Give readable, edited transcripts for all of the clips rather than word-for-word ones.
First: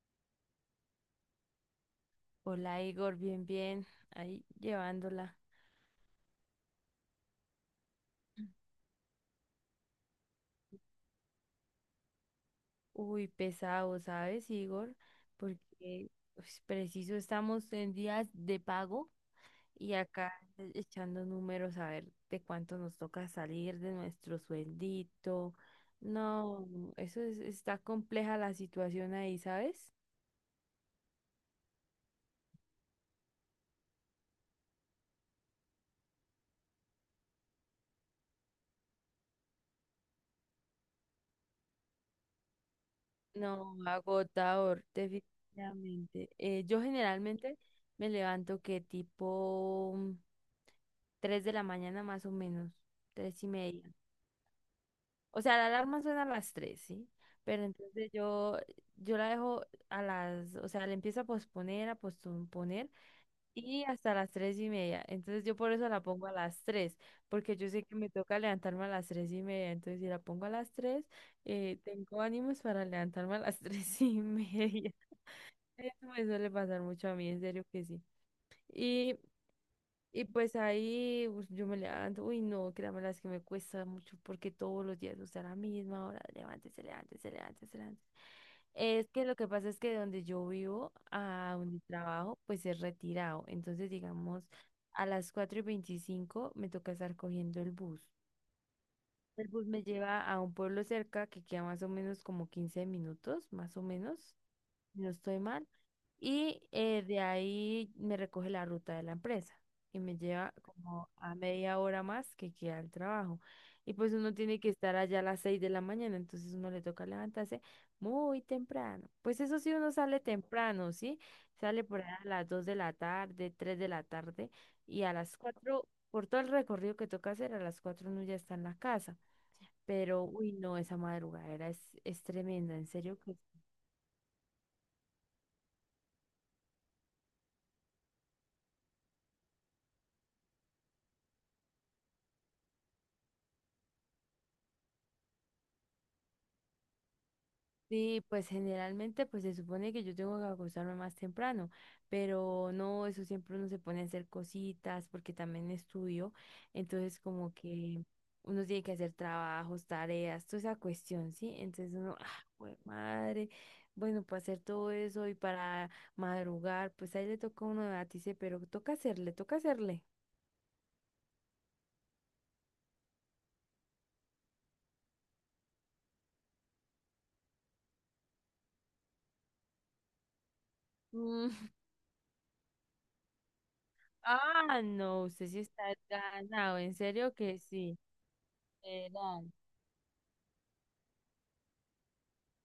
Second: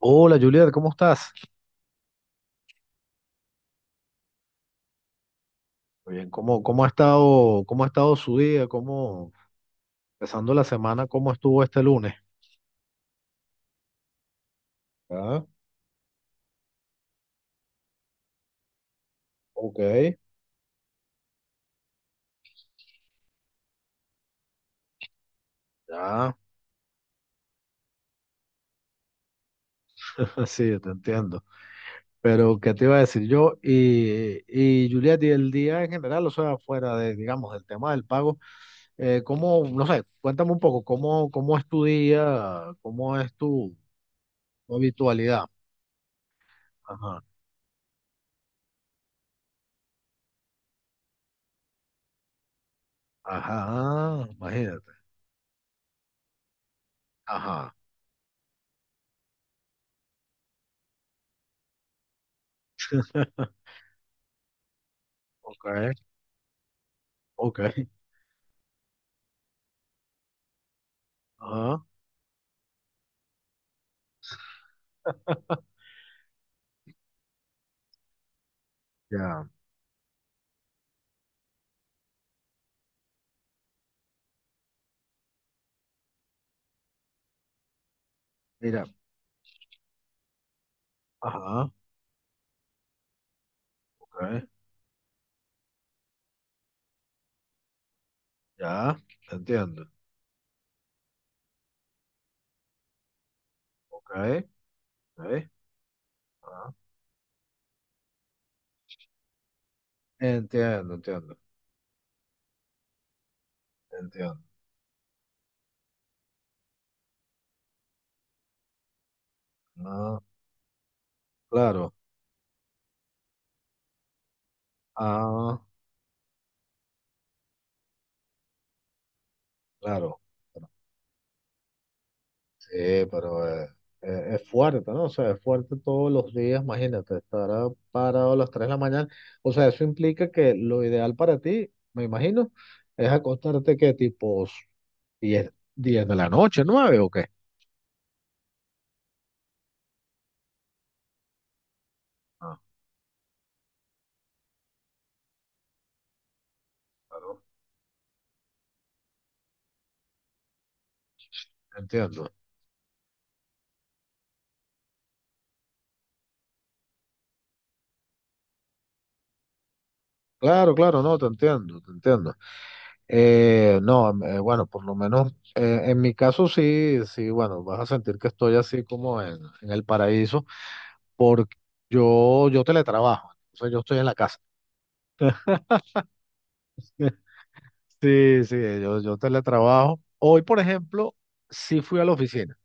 Hola Juliet, ¿cómo estás? Hola Igor, bien, bien, ahí llevándola. Muy bien. ¿Cómo ha estado, cómo ha estado su día? ¿Cómo, empezando la semana, cómo estuvo este lunes? Uy, pesado, ¿sabes, Igor? Ah, Porque pues, preciso estamos en días de pago ok, y acá echando números a ver de cuánto nos toca salir de nuestro sueldito. ya. No, está compleja la situación ahí, ¿sabes? Sí, te entiendo. Pero ¿qué te iba a decir yo? Y Juliet, y el día en general, o sea, fuera de, digamos, del tema del pago, ¿cómo, no sé? Cuéntame un poco. ¿Cómo, cómo es tu día? ¿Cómo es No, tu, tu agotador, habitualidad? definitivamente. Yo Ajá, generalmente me levanto que tipo 3 de la mañana, más o menos, 3:30. ajá, imagínate, O sea, la alarma suena a las 3, ¿sí? Pero ajá, entonces yo la dejo a las, o sea, la empiezo a posponer y hasta las 3:30. Entonces yo ok, por eso la pongo a las 3, porque ok, yo sé que me toca levantarme a las 3:30. Entonces si la pongo a las 3, ajá. tengo ánimos para levantarme a las 3:30. Eso me suele pasar mucho a mí, en serio que sí. Y Ya, y pues ahí pues, yo me levanto, uy no, créanme las que me cuesta mucho, porque todos los días, o sea, a la misma hora, levántese, levántese, levántese, levántese. mira, Es que lo que pasa es que de donde yo vivo a ajá, donde trabajo, pues es retirado. Entonces, ok, digamos, a las 4:25 me toca estar cogiendo el bus. ya, El bus me entiendo, lleva a un pueblo cerca que queda más o menos como 15 minutos, más o menos, ok, si no estoy ok, mal. Y ajá, de ahí me recoge la ruta de la empresa y me lleva entiendo, como a entiendo, media hora más, que queda el trabajo. Y pues uno entiendo, tiene que estar allá a las 6 de la mañana, entonces uno le toca levantarse muy temprano. Pues eso sí, uno ah, sale temprano, ¿sí? Sale claro, por ahí a las 2 de la tarde, 3 de la tarde, y a las ah, 4, por todo el recorrido que toca hacer, a las 4 uno ya está en la casa. claro, Pero, uy, pero- no, esa madrugadera es tremenda, en sí, serio que pero es fuerte, ¿no? O sea, es fuerte todos los días. Imagínate, estar ah, parado a las 3 de la mañana, o sea, eso implica que lo ideal para ti, me imagino, es acostarte que tipo 10, 10 de la noche, 9 o qué, sí. Pues generalmente, pues, se supone que yo tengo que acostarme más temprano, ah, pero no, eso siempre uno se pone a hacer cositas porque también estudio, entonces claro, como que uno tiene que hacer trabajos, tareas, toda esa cuestión, ¿sí? Entonces uno, entiendo, ah, jue madre, bueno, para hacer todo eso y para madrugar, pues ahí le toca a uno debatirse, pero toca hacerle, toca hacerle. claro, claro, no, te entiendo, te entiendo. No, em, Bueno, por lo menos en mi caso sí, sí, bueno, vas a sentir que estoy así como en el paraíso, porque yo teletrabajo, entonces yo estoy en la casa. Ah, no, usted sí está ganado, en serio que sí. Sí, sí, yo Eran. teletrabajo. Hoy, por ejemplo, sí fui a la oficina.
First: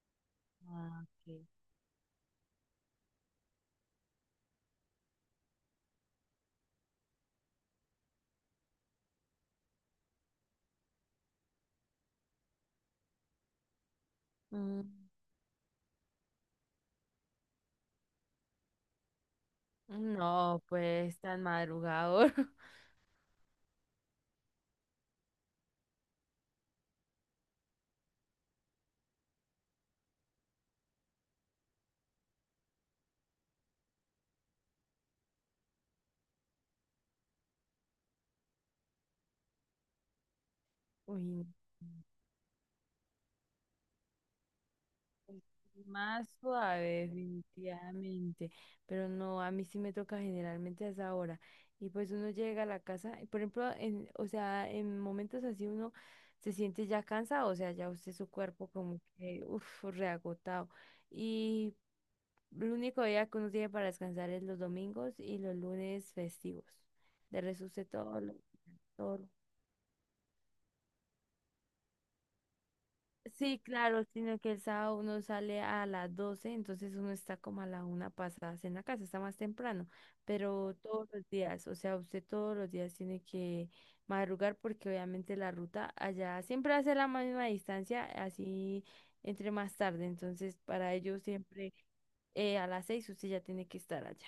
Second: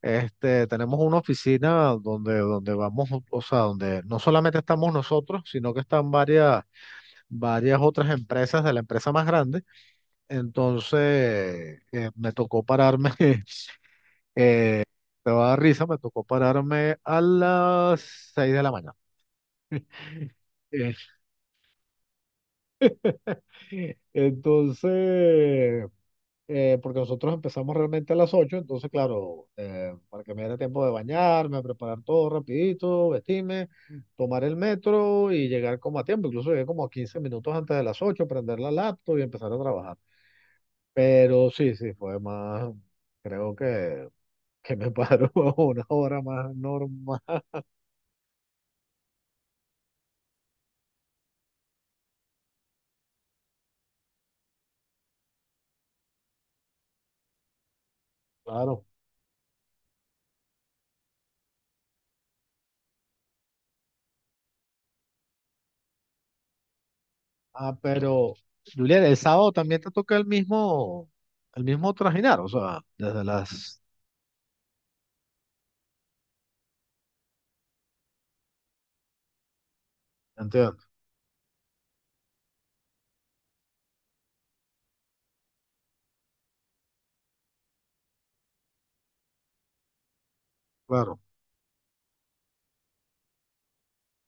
Este, tenemos Ah, una ok. oficina donde, donde vamos, o sea, donde no solamente estamos nosotros, sino que están varias otras empresas de la empresa más grande. Entonces, me tocó pararme. Mm. Eh, Te va a dar risa, me tocó pararme a las 6 de la mañana. No, Eh, pues tan madrugador. Entonces, porque nosotros empezamos realmente a las ocho, entonces, claro, para que me diera tiempo de bañarme, preparar todo rapidito, vestirme, tomar el metro y llegar como a tiempo. Incluso llegué como a 15 minutos antes de las 8, prender la laptop y empezar a trabajar. Uy, no. Pero sí, sí, fue más, creo que me paró una hora Más más suave, normal, definitivamente. Pero no, a mí sí me toca generalmente a esa hora. Y pues uno llega a la casa, y por ejemplo, en, o sea, en momentos así uno se siente ya cansado, o sea, ya usted su cuerpo claro. como que, uff, reagotado. Y el único día que uno tiene para descansar es los domingos y los lunes festivos. De resto, Ah, usted todo pero, lo... Julián, el todo. sábado también te toca el mismo trajinar, o sea, desde Sí, las... claro, sino que el sábado uno sale a las 12, entonces uno está como a la una pasadas en la casa, está más temprano, pero Entiendo, todos los días, o sea, usted todos los días tiene que madrugar, porque obviamente la ruta allá siempre hace la misma distancia, así entre más tarde, entonces para claro, ellos siempre a las 6 usted ya tiene que estar allá.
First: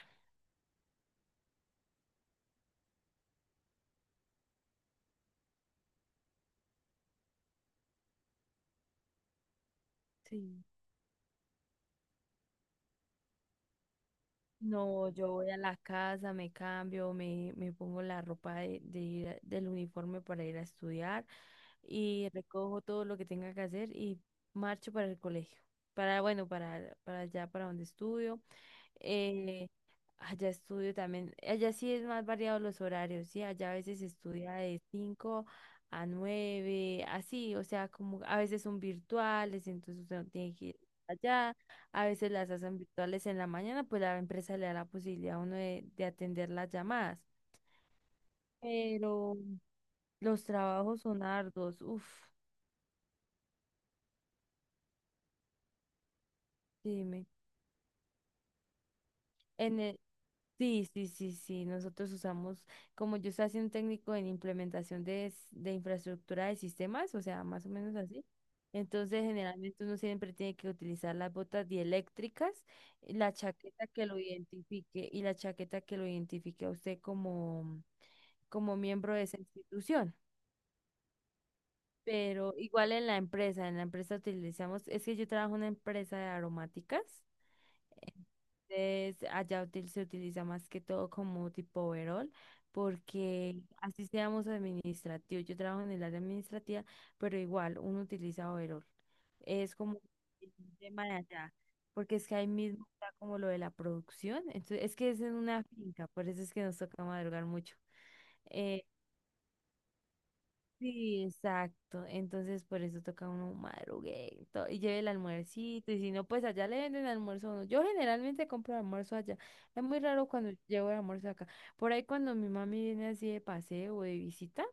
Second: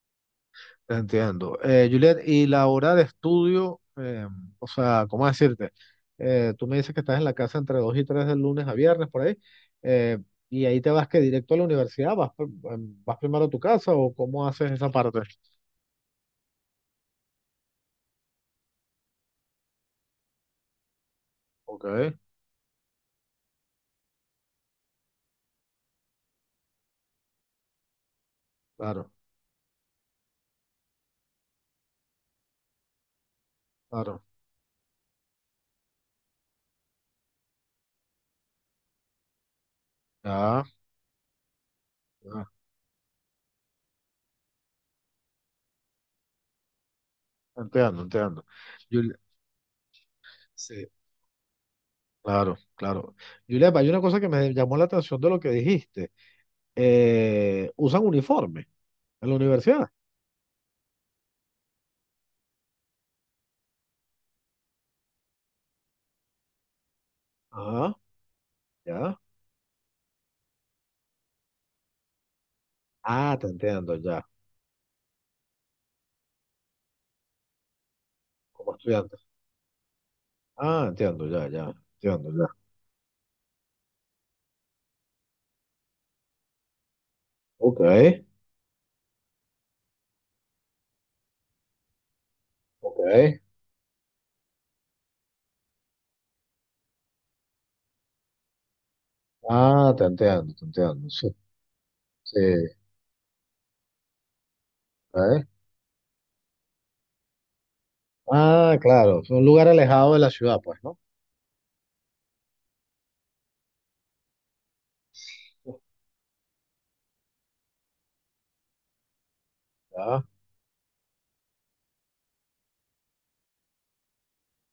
te entiendo. Julián, y la hora de estudio, o sea, ¿cómo decirte? Tú me dices que estás en la casa entre 2 y 3 del lunes a viernes, por ahí, eh, Sí. y ahí te vas que directo a la universidad, vas, vas primero a tu casa o cómo haces esa No, parte. yo voy a la casa, me cambio, me pongo la ropa de ir del uniforme, para ir a estudiar, Ok, y recojo todo lo que tenga que hacer y marcho para el colegio. Bueno, para allá, para donde estudio. claro, Eh, allá estudio también. Allá sí es más variado los horarios, ¿sí? Allá a veces se claro, estudia de 5 a 9 así, o sea, como a veces son virtuales, entonces usted no tiene ya, que ir allá. A veces ya, las hacen virtuales en la mañana, pues la empresa le da la posibilidad a uno de atender las llamadas. entiendo, entiendo. Juli- Pero los Sí. trabajos son arduos, uff. Claro, claro. Julián, hay una cosa que me llamó la atención de lo que dijiste. Dime. Usan uniforme en la En universidad. el, sí, sí, sí, sí. Nosotros usamos, como yo estoy haciendo técnico en implementación de infraestructura de sistemas, o sea, más o Ah, menos así. ya. Entonces, generalmente uno siempre tiene que utilizar las botas dieléctricas, la Ah, te chaqueta entiendo, que lo ya. identifique y la chaqueta que lo identifique a usted como, Como como miembro estudiante. de esa institución. Ah, entiendo, ya, ya. Entiendo, Pero ya. igual en la empresa utilizamos, es que yo trabajo en una empresa de aromáticas. Ok, Allá se utiliza más que todo como tipo overall, ok. porque así seamos administrativos. Yo trabajo en el área administrativa, pero igual uno utiliza overall. Es Ah, como te entiendo, te un tema entiendo. de Sí, allá, porque es que sí. ahí mismo está como lo de la producción. Entonces, es que es en Ok. una finca, por eso es que nos toca madrugar mucho. Ah, Eh, claro. Es un lugar alejado de la ciudad, pues, ¿no? Sí, exacto. Entonces, por eso toca uno madruguito y lleve el almuercito. Y si no, pues allá le venden almuerzo a uno. Yo generalmente compro almuerzo allá. Es muy Ya. raro cuando llevo el almuerzo acá. Por ahí, cuando mi mami viene así de paseo o de visita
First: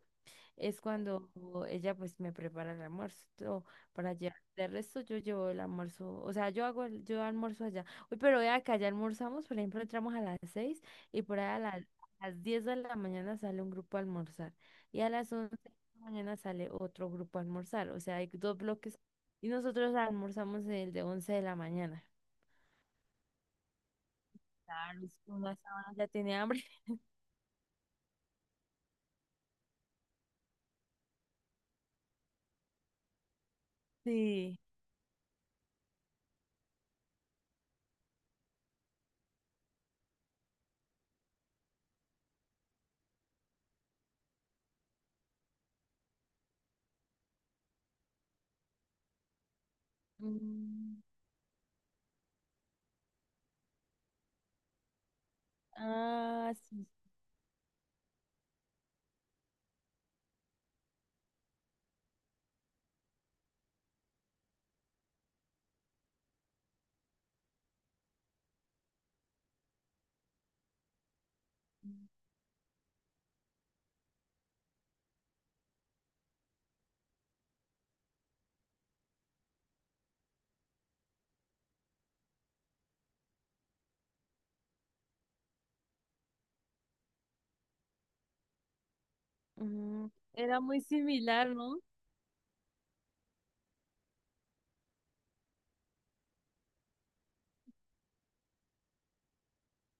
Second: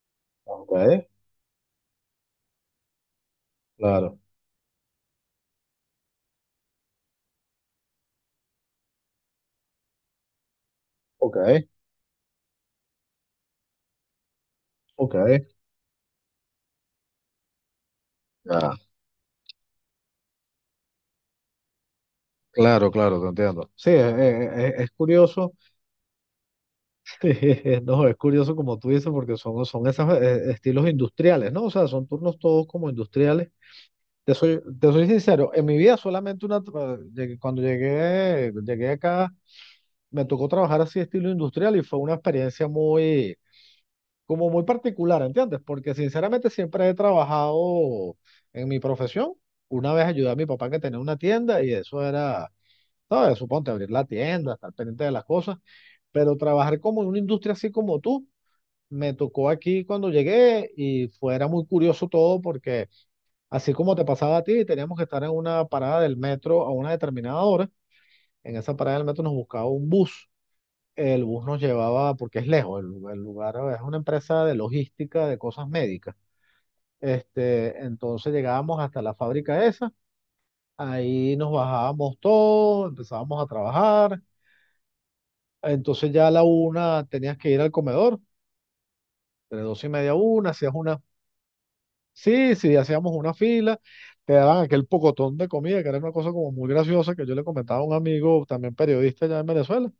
Ok, es cuando ella, pues, me prepara el almuerzo para claro. llevar. De resto yo llevo el almuerzo, o sea, yo hago yo almuerzo allá. Uy, pero vea que allá almorzamos, por ejemplo, entramos a las 6 y Ok, por ahí a las 10 de la mañana sale un grupo a almorzar, y a ok. las 11 de la mañana sale otro grupo a almorzar, o sea, hay dos Ya. bloques y nosotros almorzamos el de 11 de la mañana. Claro, claro, te entiendo. Sí, es Claro, es que uno curioso. a esa hora ya tiene hambre. No, es curioso como tú dices, porque son, son esos estilos industriales, ¿no? O sea, son turnos todos como industriales. Te Sí. soy, te soy sincero, en mi vida solamente una, cuando llegué, llegué acá, me tocó trabajar así estilo industrial y fue una experiencia muy, como muy particular, ¿entiendes? Porque sinceramente siempre he trabajado en mi profesión. Una vez ayudé a mi papá que tenía Mm, una tienda y eso era, ¿sabes? Suponte abrir la tienda, estar pendiente de las cosas, pero ah, trabajar sí. como en una industria así como tú me tocó aquí cuando llegué y fuera muy curioso todo porque así como te pasaba a ti, teníamos que estar en una parada del metro a una determinada hora. En esa parada del metro nos buscaba un bus. El bus nos llevaba, porque es lejos, el lugar es una empresa de logística de cosas médicas. Este, entonces llegábamos hasta la fábrica esa, ahí nos bajábamos todos, empezábamos a trabajar. Entonces ya a la una tenías que ir al comedor, de dos y Mm, media a una, era hacías muy unas. similar, ¿no? Sí, sí, hacíamos una fila, te daban aquel pocotón de comida, que era una cosa como muy graciosa que yo le comentaba a un amigo, también periodista allá en Venezuela.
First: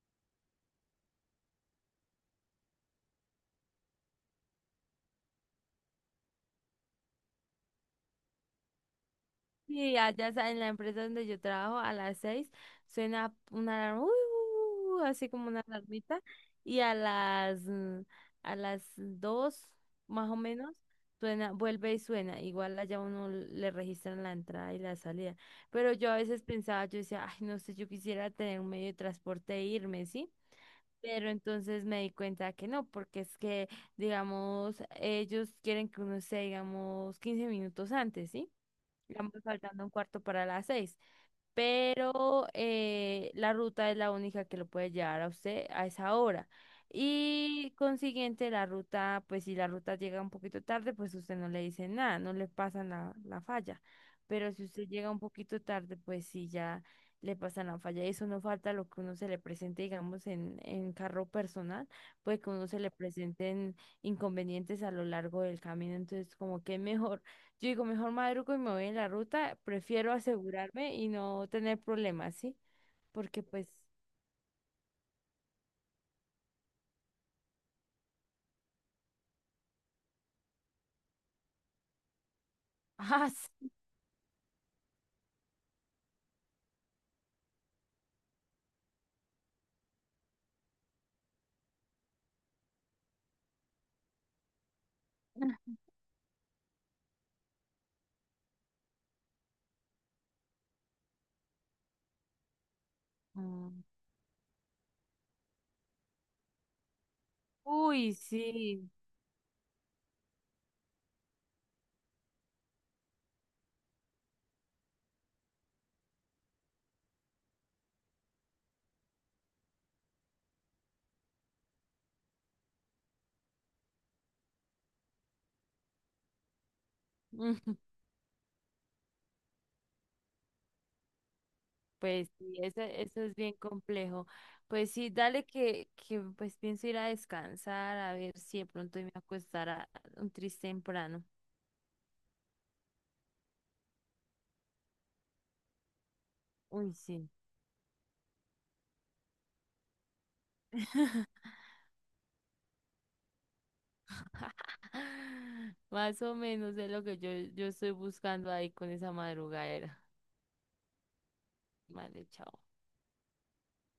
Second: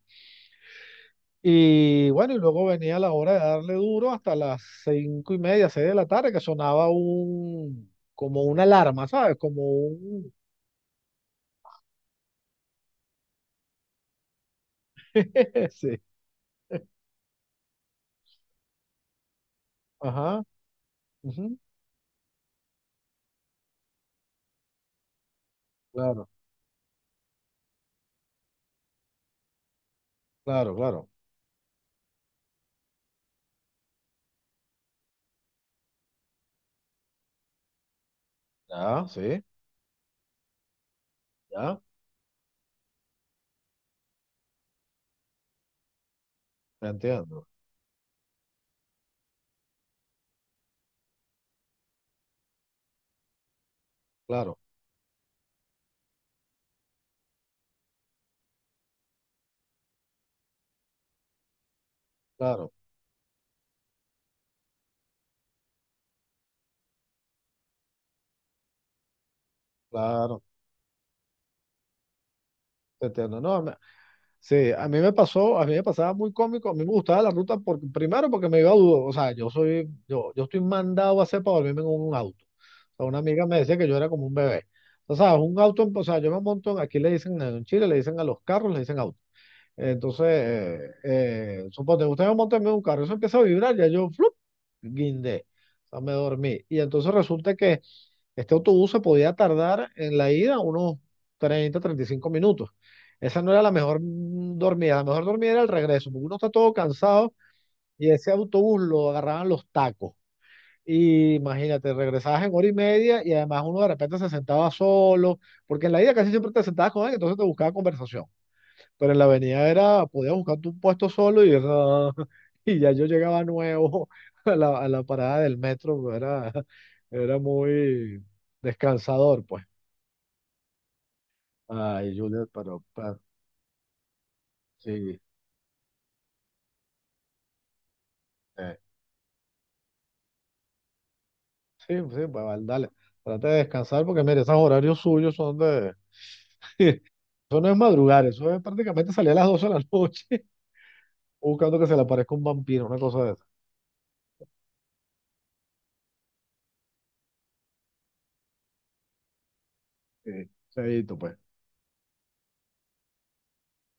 Y bueno, y luego venía la hora de darle duro hasta las cinco y media, seis de la tarde, que sonaba un, como una alarma, ¿sabes? Como Sí, un... allá en la empresa donde yo trabajo a las 6 suena una alarma, uy, uy, uy, así como una Sí, alarmita, y a las 2, más o ajá, menos, suena, ujú, vuelve y suena. Igual allá uno le registran la entrada y la salida. Pero yo a claro, veces pensaba, yo decía, ay, no sé, yo quisiera tener un medio de transporte e irme, ¿sí? claro, claro. Pero entonces me di cuenta que no, porque es que, digamos, ellos quieren que uno esté, digamos, 15 minutos antes, ¿sí? Ya, Digamos, sí, faltando un cuarto para las 6. ya, Pero la ruta es la única que lo puede llevar a usted a esa hora. me entiendo. Y consiguiente, la ruta, pues si la ruta llega un poquito tarde, pues usted no le dice nada, no le pasan la falla. Pero Claro, si usted llega un poquito tarde, pues sí ya le pasan la falla. Eso no falta lo que uno se le presente, digamos, en carro personal, pues que uno claro, se le presenten inconvenientes a lo largo del camino. Entonces, como que es mejor, yo digo, mejor madrugo y me voy en la ruta, prefiero claro, asegurarme y no tener problemas, ¿sí? te entiendo. Porque No, pues, a sí, a mí me pasó, a mí me pasaba muy cómico, a mí me gustaba la ruta porque, primero porque me iba a dudo, o sea, yo estoy mandado a hacer para dormirme en un auto. O sea, una ah, amiga me sí. decía que yo era como un bebé. O sea, un auto, o sea, yo me monto, aquí le dicen, en Chile le dicen a los carros, le dicen auto. Entonces, suponte, usted me monta en un carro, eso empieza a vibrar, ya yo, flup, guindé, o sea, me dormí. Y entonces resulta que este autobús se podía tardar en la ida unos 30, 35 minutos. Esa no era la Ah. mejor dormida, la mejor dormida era el regreso, porque uno está todo cansado y Uy, ese autobús sí. lo agarraban los tacos. Y imagínate, regresabas en hora y media y además uno de repente se sentaba solo, porque en la ida casi siempre te sentabas con alguien, entonces te buscaba conversación. Pero en la avenida era, podías buscarte un puesto solo y, ah, y ya yo llegaba nuevo a la parada del metro, era, era Ujú, muy descansador, pues. Ay, pues Juliet, sí, eso, pero eso es bien complejo. Pues sí, sí, dale que pues pienso ir a descansar, a ver si de eh, pronto me acostará un triste temprano. sí, sí, pues vale, dale. Trata de descansar porque, mire, esos horarios suyos son de... Uy, sí. Eso no es madrugar, eso es prácticamente salir a las 12 de la noche buscando que se le aparezca un vampiro, una cosa de esa. Más o menos es lo que yo estoy buscando ahí con esa madrugadera. Sí, chaito, pues. Vale, chao.